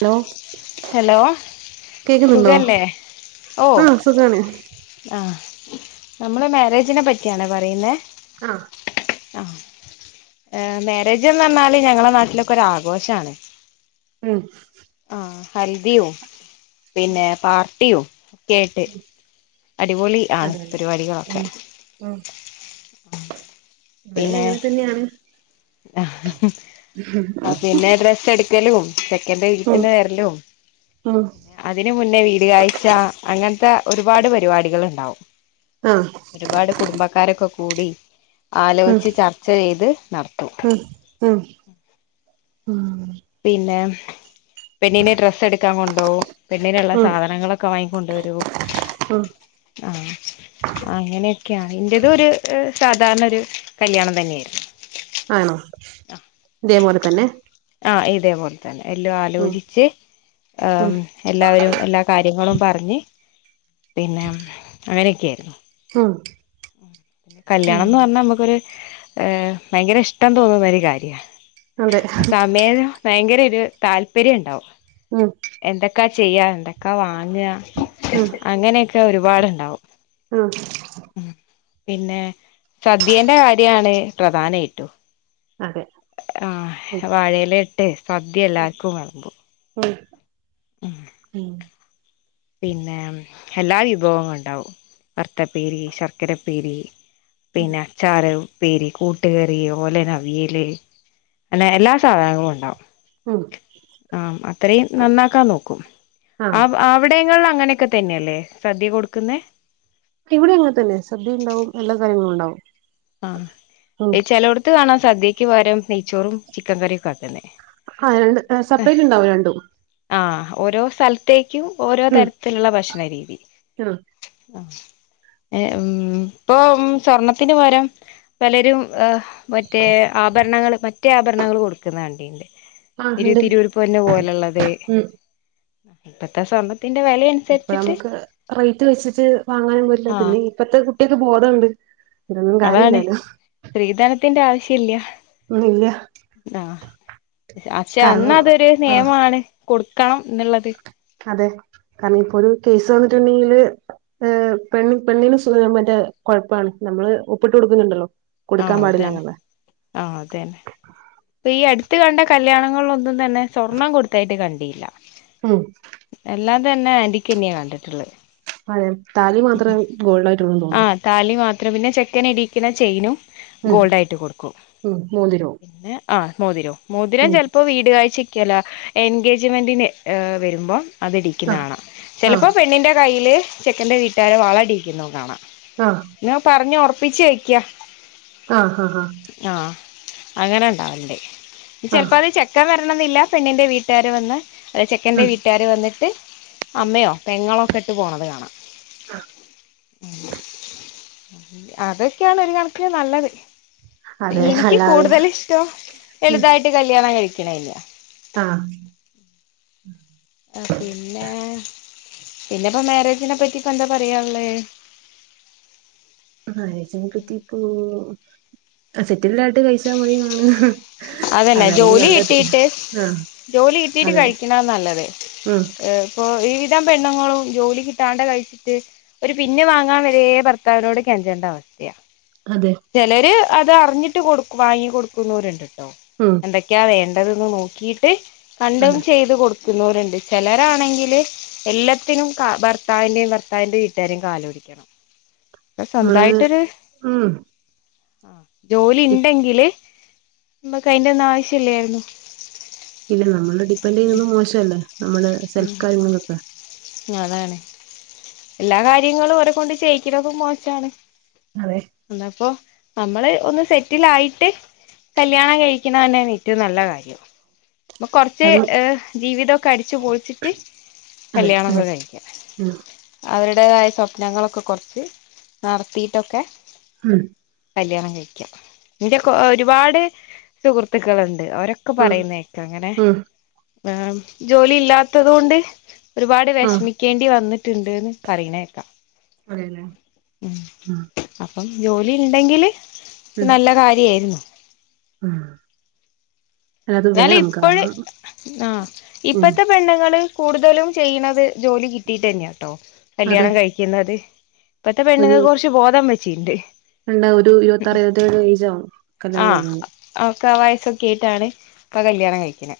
Hello hello കേക്കുന്നുണ്ടോ സുഖല്ലേ ആഹ് സുഖാണ് ആഹ് നമ്മള് മേരേജിനെ പറ്റിയാണേ പറയുന്നെ ആഹ് ഏഹ് മേരേജ് എന്ന് പറഞ്ഞാല് ഞങ്ങളെ നാട്ടിലൊക്കെ ഒരു ആഘോഷാണ് ഉം ആഹ് ഹൽദിയും പിന്നെ പാർട്ടിയും ഒക്കെ ആയിട്ട് അടിപൊളി ആണ് അതെലേ ഉം പരിപാടികളൊക്കെ ഉം ഇവിടെം അങ്ങനെ തന്നെയാണ് ആഹ് പിന്നെ ഡ്ര സ്സെട്ക്കലും ചെക്കന്റെ ഉം വീട്ടില് വരലും ഉം അതിന് മുന്നേ വീട്കാഴ്ച അങ്ങൻത്തെ ഒരുപാട് പരിപാടികൾ ഇണ്ടാവും ആഹ് ഒരുപാട് കുടുംബക്കാരൊക്കെ കൂടി ഉം ആലോചിച്ച് ചർച്ച ചെയ്ത് നട ഉം ഉം ഉം പിന്നെ പെണ്ണിനെ ഡ്രെസ്സ് എടുക്കാൻ കൊണ്ടോകും പെണ്ണിനുള്ള ഉം സാധനങ്ങളൊക്കെ വാങ്ങിക്കൊണ്ട് വരും ഉം ആഹ് അങ്ങനെക്ക്യാണ് എന്റേതൊര് എഹ് സാധാരണൊര് കല്ല്യാണം തന്നെയിര്ന്ന്. ആണോ ഇതേപോലെ തന്നെ ആഹ് ഇതേപോലെ തന്നെ എല്ലോം ഉം ആലോചിച്ച് ഉം ആം എല്ലാവരും എല്ലാ കാര്യങ്ങളും പറഞ്ഞ് പിന്നെ അങ്ങനെക്കെയിര്ന്നു. ഉം ഉം കല്യാണം ന്ന് പറഞ്ഞാ നമുക്കൊര് ഏഹ് ഭയങ്കര ഇഷ്ടം തോന്ന്ന്നൊരു കാര്യാ. അതെ അ സമയം ഭയങ്കരൊരു താല്പര്യണ്ടാവും. ഉം എന്തക്കാ ചെയ്യാ എന്തക്കാ വാങ്ങ ഉം അങ്ങനെക്കെ ഒരുപാട്ണ്ടാവും. ഉം ഉം പിന്നെ സദ്യേന്റെ കാര്യാണ് പ്രധാനായിട്ടും. അതെ ഉം ആഹ് വാഴയിലെട്ട് സദ്യ ഉം എല്ലാർക്കും വെളമ്പും. ഉം ഉം പിന്നെം എല്ലാ വിഭവ [unintelligible] ണ്ടാവും വറ്ത്തപ്പേരി, ശർക്കരപ്പേരി. പിന്നെ അച്ചാറ് പ്പേരി, കൂട്ടുകറി, ഓലൻ, അവിയല് അങ്ങനെ എല്ലാ സാധനങ്ങളുണ്ടാവും. ഉം ആഹ് അത്രയും നന്നാക്കാൻ നോക്കും ആ ബ് ആഹ് ഇവടെങ്ങൾള്ളങ്ങനെക്കെ തന്നെല്ലേ സദ്യ കൊട്ക്ക്ന്നെ. ഇവടെ അങ്ങൻ തെന്നെ സദ്യ ഉണ്ടാവും എല്ലാ കാര്യങ്ങളും ഉണ്ടാവും. ആഹ് ഉം എഹ് ചെലോട്ത്ത് കാണാ സദ്യയ്ക്ക് പകരം നെയ്ച്ചോറും ചിക്കൻ കറ്യൊക്കാക്ക്ന്നേ ആഹ് രണ്ട് സെപ്പറേറ്റ് ഉണ്ടാവും രണ്ടും ആഹ് ഓരോ സ്ഥൽത്തേക്കും ഓരോ തരത്തില്ള്ള ഭക്ഷണരീതി ഉം ആഹ് എഹ് ഉം ഇപ്പൊ സ്വർണത്തിന് പകരം പലരും എഹ് മറ്റേ ആഭരണങ്ങള് മറ്റേ ആഭരണങ്ങള് കൊട്ക്ക്ന്നെ കണ്ടിണ്ട്. ആഹ് ഉണ്ട് ഇരുത്തിരൂർപ്പ് പൊന്ന് പോലള്ളത് ഉം ഇപ്പത്തെ സ്വർണ്ണത്തിന്റെ വെലെ ഇപ്പം അമക്ക് റെയ്റ്റ് വെച്ച്ട്ട് വാങ്ങാനും പറ്റില്ല ആഹ് പിന്നെ ഇപ്പത്തെ കുട്ട്യെക്ക് ബോധണ്ട്. ഇതൊന്നും അതാണ് കാര്യല്ലാല്ലോ. സ്ത്രീധനത്തിന്റെ ആവശ്യല്ല. ഒന്നുല്ല സാഹ് പക്ഷെ കാരണം അന്നതൊര് ആഹ് നിയമാണ്. കൊട്ക്കണം എന്ന്ള്ളത്. അതെ കാരണം ഇപ്പൊ ര് കേസ് വന്നിട്ടുണ്ടെങ്കില് ഏഹ് പെണ്ണ് പെണ്ണിന് സുഖ [unintelligible] മറ്റേ കൊഴപ്പാണ് നമ്മള് ഒപ്പിട്ട് കൊട്ക്ക്ന്ന്ണ്ടല്ലോ. ആഹ് തെന്നെ ആഹ് തെന്നെ ഇപ്പ ഈ അട്ത്ത് കണ്ട കല്യാണങ്ങൾലൊന്നും തന്നെ സ്വർണം കൊട്ത്തായിട്ട് കണ്ടില്ല. ഉം എല്ലാം തന്നെ ആന്റിക്കെന്യാ കണ്ടിട്ട്ള്ളെ അതേ താലി മാത്രേ ഗോൾഡായിട്ട്ള്ളന്ന് തോന്ന്ന്നു. ആഹ് താലി മാത്രം പിന്നെ ചെക്കന് ടീക്ക്ണ ചെയിനും ഉം ഗോൾഡായിട്ട് കൊട്ക്കും ഉം മോതിരവും പിന്നെ ആഹ് മോതിരം മോതിരം ഉം ചെല് പ്പോ വീട് കാഴ്ചക്കല്ല എൻഗേജ്മെൻ്റിന് ഏഹ് വെരുമ്പം അത് ടീക്ക്ന്ന ആഹ് കാണാ ചെലപ്പോ ആഹ് പെണ്ണിന്റെ കയ്യില് ചെക്കന്റെ വീട്ടാര് വള ടീക്കുന്നോം കാണാം. ആഹ് ന്ന പറഞ്ഞ് ഉറപ്പിച്ച് വെയ്ക്കാം. ആഹ് ആഹ് ആഹ് ആഹ് അങ്ങനെ ഉണ്ടാവുണ്ട് ആഹ് ചെലപ്പോ അത് ചെ ചെക്കൻ വരണമെന്നില്ല പെണ്ണിന്റെ വീട്ടുകാര് വന്ന്. അത് ചെക്കന്റെ ഉം വീട്ടുകാര് വന്നിട്ട് അമ്മയോ പെങ്ങളോ ഒക്കെ ഇട്ട് പോണത് കാണാം. അതൊക്കെയാണ് ഒരു കണക്കിന് നല്ലത്. അതെ എനിക്ക് അല്ലാതെ കൂടുതൽ ഇഷ്ടം ഉം എളുതായിട്ട് കല്യാണം കഴിക്കണ തന്നെയാ ആഹ് ആഹ് പിന്നെ പിന്നെപ്പം മാരേജിനെ പറ്റി ഇപ്പൊ എന്താ പറയാൻ ഉള്ള്. മാരേജിനെപറ്റി ഇപ്പോ സെറ്റിൽഡ് ആയിട്ട് കഴിച്ചാ മതിയെന്നാണ്. അതന്നെ ജോലി കിട്ടിയിട്ട് ആഹ് ജോലി കിട്ടീട്ട് അതെ കഴിക്കണതാ നല്ലത്. ഉം ഇപ്പോ ഒരു വിധം പെണ്ണുങ്ങളും ജോലി കിട്ടാണ്ട് കഴിച്ചിട്ട്. ഒരു പിന്ന് വാങ്ങാൻ വരെ ഭർത്താവിനോട് കെഞ്ചണ്ട അവസ്ഥയാ. അതെ ചിലര് അത് അറിഞ്ഞിട്ട് കൊടു വാങ്ങി കൊടുക്കുന്നവരുണ്ട്. ഇട്ട്ടോ ഉം എന്തൊക്കെയാ വേണ്ടതെന്ന് നോക്കിട്ട്. കണ്ടും അതെ ചെയ്ത് കൊടുക്കുന്നവരുണ്ട്. ചിലരാണെങ്കില് എല്ലാത്തിനും ഭർത്താവിന്റെയും ഭർത്താവിന്റെ വീട്ടുകാരെയും കാല് പിടിക്കണം. അപ്പം നമ്മള് സ്വന്താമായിട്ടൊര്. ഉം ആഹ് ജോലി ഡി- ഉണ്ടെങ്കില് നമ്മക്ക് അയിന്റെ ഒന്നും ആവശ്യം ഇല്ലായിരുന്നു. ഇല്ല നമ്മള് ഡിപ്പെെൻഡ് ചെയ്യുന്നത് മോശമല്ലേ നമ്മളെ സെൽഫ് ഉം കാര്യങ്ങൾക്കൊക്കെ. അതാണ് എല്ലാ കാര്യങ്ങളും ഓരെ കൊണ്ട് ചെയ്യിക്കുന്നതും മോശണ്. അതെ അപ്പൊ നമ്മള് ഒന്ന് സെറ്റില് ആയിട്ട്. കല്യാണം കഴിക്കുന്നത് തന്നെയാണ് ഏറ്റവും നല്ല കാര്യം. അപ്പം കൊറച്ച് അത് ജീവിതമൊക്കെ അടിച്ചുപൊളിച്ചിട്ട്. അതെ കല്യാണൊക്കെ കഴിക്കാം. ഉം അവരുടേതായ സ്വപ്നങ്ങളൊക്കെ കുറച്ച് നടത്തിയിട്ടൊക്കെ. ഉം കല്യാണം കഴിക്കാ ഇന്റെക്കെ ഒരുപാട് സുഹൃത്തുക്കള്ണ്ട്. അവരൊ ക്കെ ഉം പറയുന്നക്കെ ഉം ഉം അങ്ങനെവേ ജോലി ഇല്ലാത്തത് കൊണ്ട്. ഒരുപാട് ആഹ് വെഷമിക്കേണ്ടി വന്നിട്ട്ണ്ട്ന്ന്. പറയണേക്കാം. അതെല്ലേ ഉം അപ്പം ജോലി ഇണ്ടെങ്കില് ഉം നല്ല കാര്യേരുന്നു ഉം അല്ല അത് വേണം എന്നാലിപ്പഴ് കാരണം ആഹ് ഉം ഇപ്പത്തെ പെണ്ണങ്ങള് കൂടുതലും ചെയ്യ്ണത് ജോലി കിട്ടീട്ട് തന്നെയാട്ടോ അതെ കല്യാണം കഴി ക്ക്ന്നത് ഇപ്പത്തെ പെണ്ണുങ്ങക്ക് കുറച്ച് ബോധം വെച്ചിണ്ട്. ഇണ്ട് ഒരു ഇരുപത്തിാറു ഇരുപത്തേഴ് ഏജ് ആവും കല്യാണം കഴിയുമ്പോ ഒക്കാ വയസ്സൊക്കെട്ടാണ് ഇപ്പൊ കല്യാണം കഴിക്ക്ണ്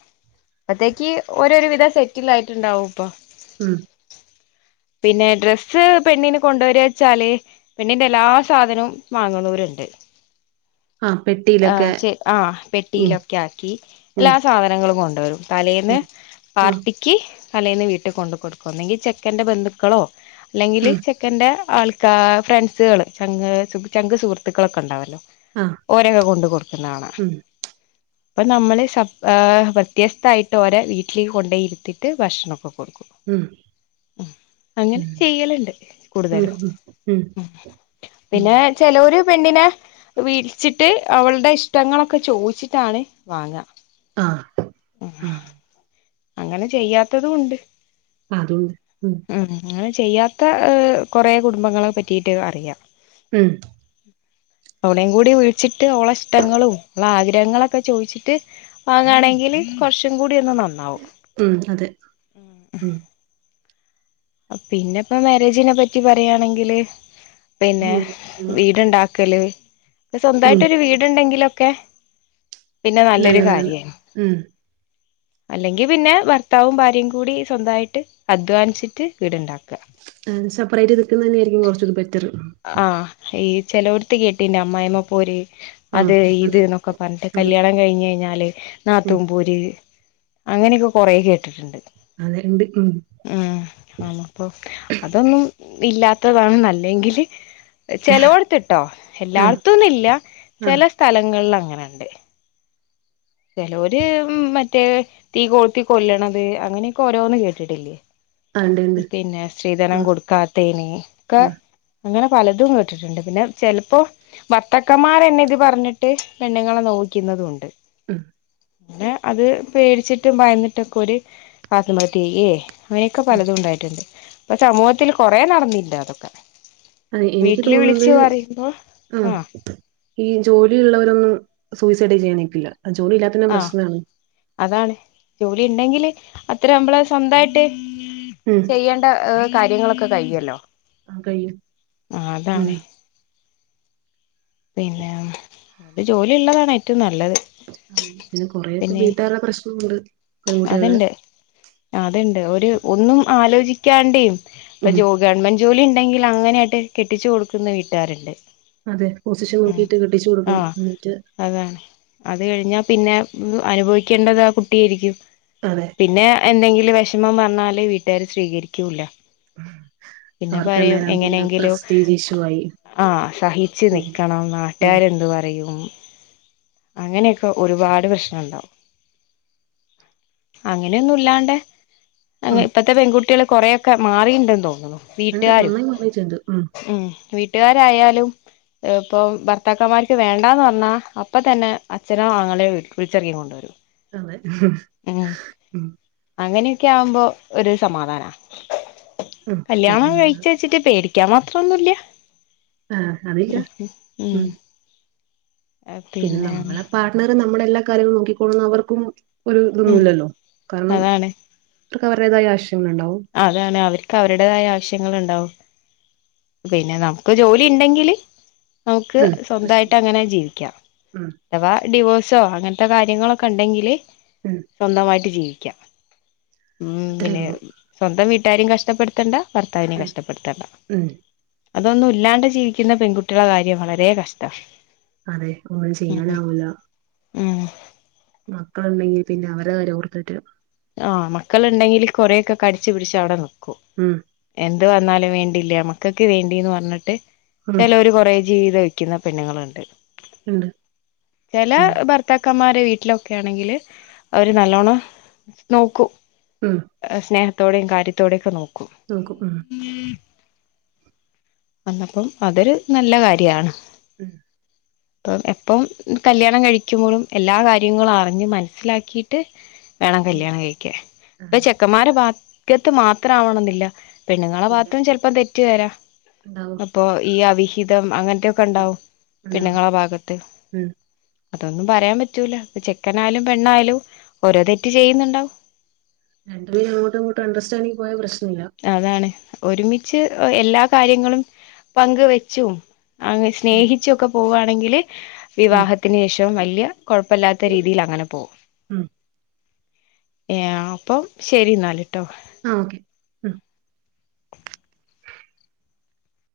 അപ്പത്തേക്ക് ഓരോരു വിധം സെറ്റിൽ ആയിട്ട്ണ്ടാവും. ഇപ്പൊ ഉം പിന്നെ ഡ്രസ്സ് പെണ്ണിന് കൊണ്ടുവരാച്ചാല്. പെണ്ണിന്റെ എല്ലാ സാധനവും വാങ്ങുന്നൂരുണ്ട്. ആഹ് പെട്ടി ആഹ് ചെ ആഹ് പെട്ടിയിലൊക്കെ ആക്കി ഉം എല്ലാ സാധനങ്ങളും കൊണ്ടെരും തലേന്ന് ഉം ഉം പാർട്ടി ക്കി തലേന്ന് വീട്ടി കൊണ്ടകൊടുക്കു ഒന്നുങ്കി ചെക്കൻ്റെ ബന്ധുക്കളോ അല്ലെങ്കില് ഉം ചെ ക്കൻ്റെ ആൾക്കാ ഫ്രണ്ട്സുകള് ചങ്ക് ചങ്ക് സുഹൃത്തുക്കളൊക്കെണ്ടാവല്ലോ ആഹ് ഓരൊക്കെ കൊണ്ട് കൊടുക്കുന്ന കാണാ ഉം ഇപ്പം നമ്മള് സപ് ആഹ് വ്യത്യസ്തായ്ട്ട് ഒരേവീട്ടിലേക്ക് കൊണ്ടോയിരുത്തീട്ട് ഭക്ഷണൊക്കെ കൊടുക്കും ഉം ഉം അങ്ങനെ ഉം ചെയ്യലുണ്ട് ഉണ്ട് കൂടുതലും ഉം ഉം ഉം പിന്നെ ചെലോര് പെണ്ണിനെ വീ ച്ചിട്ട് അവളുടെ ഇഷ്ടങ്ങളൊക്കെ ചോയിച്ചിട്ടാണ് വാങ്ങ ആഹ് ഉം ആഹ് അങ്ങനെ ചെയ്യാത്തതും ഉണ്ട് അതൂണ്ട് ഉം ഉം അങ്ങനെ ചെയ്യാത്ത കൊറേ കുടുംബങ്ങള പറ്റീട്ട് അറിയാ ഉം ഓളേ കൂടി വിള്ച്ചിട്ട് ഓള ഇഷ്ടങ്ങളും ഓള ആഗ്രഹങ്ങളൊക്കെ ചോയിച്ചിട്ട് വാങ്ങാണെങ്കില് കൊറച്ചുംകൂടി ഒന്ന് നന്നാവും ഉം അതെ ഉം പിന്നെപ്പ മാരേജിനെ പറ്റി പറയാണെങ്കില് പിന്നെ ഉം ഉം വീടുണ്ടാക്കല് ഉം സൊന്തായിട്ടൊരു വീടുണ്ടെങ്കിലൊക്കെ പിന്നെ നല്ലൊരു നല്ലതാണ് കാര്യായി ഉം അല്ലെങ്കി പിന്നെ ഭർത്താവും ഭാര്യയും കൂടി സൊന്തായിട്ട് അധ്വാനിച്ചിട്ട് വീടുണ്ടാക്ക ഏഹ് സപ്പറേറ്റ് നിക്കുന്നന്നെ ആയിരിക്കും കൊറചൂടി ബെറ്ററ് ആഹ് ഈ ചെലോട്ത്ത് കേട്ടീന അമ്മായിമ്മ പോര് ഉം അത് അതെ ഇത്ന്നൊക്കെ പറഞ്ഞിട്ട് ഉം കല്യാണം കഴിഞ്ഞഴിഞ്ഞാല് ഉം നാത്തൂംപോര് അങ്ങനെക്കെ കൊറേ കേട്ടിട്ട്ണ്ട് അതിണ്ട് ഉം ഉം ആഹ് അപ്പൊ അതൊന്നും ഇല്ലാത്തതാണ് ന്നല്ലെങ്കില് ചെലോട്ത്ത്ട്ടോ ആഹ് എല്ലാടത്തൊന്നുല്ല ആഹ് ചെലസ്ഥലങ്ങളിൽ അങ്ങനെണ്ട് ചെലോര് മറ്റേ തീ കോത്തി കൊല്ലണത് അങ്ങനെക്കെ ഓരോന്ന് കേട്ടിട്ടില്ലേ ആഹ് ഉണ്ട് ഉണ്ട് പിന്നെ സ്ത്രീധനം ആഹ് കൊടുക്കാത്തേന് ഒക്ക ഉം അങ്ങനെ പലതും കേട്ടിട്ട്ണ്ട് പിന്നെ ചെലപ്പോ ഭത്തക്കാമ്മാരന്നെ ഇത് പറഞ്ഞിട്ട് പെണ്ണുങ്ങളെ നോവിക്കുന്നതൂണ്ട് ഉം പിന്നെ അത് പേടിച്ചിട്ടും ഭയന്നിട്ടൊക്കെ ഒരു അത് മതിയേ പലതും ഉണ്ടായിട്ടുണ്ട് അപ്പൊ സമൂഹത്തിൽ കൊറെ നടന്നീണ്ട് അതൊക്കെ അതെ എനിക്ക് വീട്ടില് വിളിച്ച് തോന്നുന്നത് പറയുമ്പോ ആഹ് ഈ ജോലി ഉള്ളവരൊന്നും സൂയിസൈഡ് ചെയ്യാൻനിക്കില്ല ജോലി ഇല്ലാത്തതിന്റെ ആഹ് പ്രശ്നാണ് അതാണ് ജോലി ഇണ്ടെങ്കില് അത്ര നമ്മള് സ്വന്തായിട്ട് ഉം ചെയ്യേണ്ട ഹ് കാര്യങ്ങളൊക്കെ കഴിയല്ലോ ആ കഴിയും ആഹ് ഉം അതാണെ പിന്ന ഒരു ജോലി ഉള്ളതാണ് ഏറ്റവും നല്ലത് അതെ പിന്നെ കൊറെേയൊക്കെ പിന്നെ വീട്ടുകരുടെ പ്രശ്നമുണ്ട് പെൺകുട്ടികൾടെ അതിണ്ട് ഒരു ഒന്നും ആലോചിക്കാണ്ടേ ഇപ്പ ഉം ജോ ഗവൺമെന്റ് ജോലി ഉണ്ടെങ്കിൽ അങ്ങനെയാട്ട് കെട്ടിച്ചു കൊടുക്കുന്ന വീട്ടുകാരുണ്ട് അതെ പൊസിഷൻ ഉം നോക്കിട്ട് കെട്ടിച്ചു കൊടുക്കും ആഹ് എന്നിട്ട് അതാണ് അത് കഴിഞ്ഞാൽ പിന്നെ അനുഭവിക്കേണ്ടത് ആഹ് കുട്ടിയായിരിക്കും അതെ പിന്നെ എന്തെങ്കിലും വിഷമം പറഞ്ഞാല് വീട്ടുകാര് സ്വീകരിക്കൂല്ല പിന്നെ അവർക്ക് പറയും അന്നേരം പിന്നെ എങ്ങനെയെങ്കിലും പ്രസ്റ്റീജ് ഇഷ്യൂ ആയി ആഹ് സഹിച്ചു നി ഉം ഉം നാട്ടുകാർ എന്ത് പറയും അങ്ങനെയൊക്കെ ഒരുപാട് പ്രശ്നം ഉണ്ടാവും അങ്ങനെയൊന്നും ഇല്ലാണ്ട് ഉം ഇപ്പത്തെ പെൺകുട്ടികള് കൊറെക്കെ മാറീണ്ടന്ന് തോന്നുന്നു ഉണ്ട് വീട്ടുകാരും നന്നായി മാറിയിട്ടുണ്ട് ഉം വീട്ടുകാരായാലും ഇപ്പം ഭർത്താക്കന്മാർക്ക് വേണ്ടാന്ന് പറഞ്ഞാ അപ്പം തന്നെ അച്ഛനോ ആങ്ങളെോ വിളിച്ചിറക്കി കൊണ്ടു കൊണ്ടരും അതെ ഉം അങ്ങനെയൊക്കെ ആവുമ്പോ ഒരു സമാധാനാ ഉം പിന്നെ കല്യാണോ നമ്മള് കഴിച്ച് വച്ചിട്ട് പേടിക്കാൻ മാത്രോന്നുമില്ല ആഹ് അതില്ല ഉം പിന്നെ നമ്മളെ പാർട്ട്നറെ നമ്മുടെ എല്ലാ കാര്യങ്ങളും നോക്കിക്കോളുന്ന് അവർക്കും ഒരു ഉം ഇതൊന്നുമില്ലല്ലോ കാരണം അതാണ് അവർക്ക് അവരുടേതായ ആവശ്യങ്ങളുണ്ടാവും അതാണ് അവർക്ക് അവരുടേതായ ആവശ്യങ്ങൾ ഉണ്ടാവും പിന്നെ നമുക്ക് ജോലി ഇണ്ടെങ്കില് നമുക്ക് ഉം സ്വന്തമായിട്ട് പ്രശ്നമില്ല അങ്ങനെ ജീവിക്കാം ഉം അഥവാ ഡിവോഴ്സോ അങ്ങനത്തെ കാര്യങ്ങളൊക്കെ ഉണ്ടെങ്കില് ഉം സ്വന്തമായിട്ട് ജീവിക്കാം മ് അത്രേ പിന്നെ ഉള്ളൂ സ്വന്തം വീട്ടാരേയും കഷ്ടപ്പെടുത്തണ്ട ഭർത്താവിനേയും ഉം കഷ്ടപ്പെടുത്തണ്ട ഉം അതൊന്നും ഇല്ലാണ്ട് ജീവിക്കുന്ന പെൺകുട്ടികൾടേ കാര്യം വളരെ കഷ്ടാ അതെ ഒന്നും ഉം ചെയ്യാനാവൂല്ല ഉം മക്കളുണ്ടെങ്കിൽ പിന്നെ അവർടെ കാര്യം ഓർത്തിട്ട് ആഹ് മക്കളുണ്ടെങ്കിൽ കുറെയൊക്കെ കടിച്ചു പിടിച്ച് അവിടെ നിക്കും ഉം എന്ത് വന്നാലും വേണ്ടില്ല മക്കക്ക് വേണ്ടീന്ന് പറഞ്ഞിട്ട് ഉം ചിലര് കൊറേ ജീവിതം വക്കുന്ന പെണ്ണുങ്ങളുണ്ട് ഉണ്ട് ചില ഉം ഭർ ത്താക്കന്മാരെ വീട്ടിലൊക്കെ ആണെങ്കില് അവര് നല്ലോണം നോക്കും ഉം സ്നേഹത്തോടെയും കാര്യത്തോടെയൊക്കെ നോക്കും നോക്കും ഉം വന്നപ്പം അതൊരു നല്ല കാര്യാണ് ഉം അപ്പം എപ്പം കല്യാണം കഴിക്കുമ്പോളും എല്ലാ കാര്യങ്ങളും അറിഞ്ഞ് മനസ്സിലാക്കിയിട്ട് വേണം ഉം കല്യാണം കഴിക്കാൻ ഇപ്പൊ അതെ ചെക്കൻമാരെ ഭാഗ്യത്ത് മാത്രം ആവണെമെന്നില്ല പെണ്ണുങ്ങളെ ഇല്ല ഭാഗത്തും ചെലപ്പൊ തെറ്റു വരാം ഉണ്ടാവും ഇപ്പൊ ഈ അവിഹിതം അങ്ങനത്തെയൊക്കെ ഉം ഇണ്ടാവും ഉണ്ടാവും പെണ്ണുങ്ങളെ ഭാഗത്ത് ഉം അതൊന്നും പറയാൻ പറ്റൂല ചെക്കൻ ആയാലും പെണ്ണായാലും ഓരോ തെറ്റ് ചെയ്യുന്നുണ്ടാവും രണ്ട് പേരും അങ്ങോട്ടും ഇങ്ങോട്ടും അണ്ടർസ്റ്റാഡിങ്ങ് പോയ പ്രശനമില്ല അതാണ് ഒരുമിച്ച് എല്ലാ കാര്യങ്ങളും പങ്ക് വെച്ചും അങ്ങ് ഉം സ്നേഹിച്ചൊക്കെ പോവുവാണെങ്കില് ഉം വിവാഹത്തിന് ശേഷം വല്യ കൊഴപ്പല്ലാത്ത രീതിയിൽ അങ്ങനെ പോകും ഉം ഏ അപ്പം ശരി ഇന്നാല് കേട്ടോ ആഹ് ഒകെ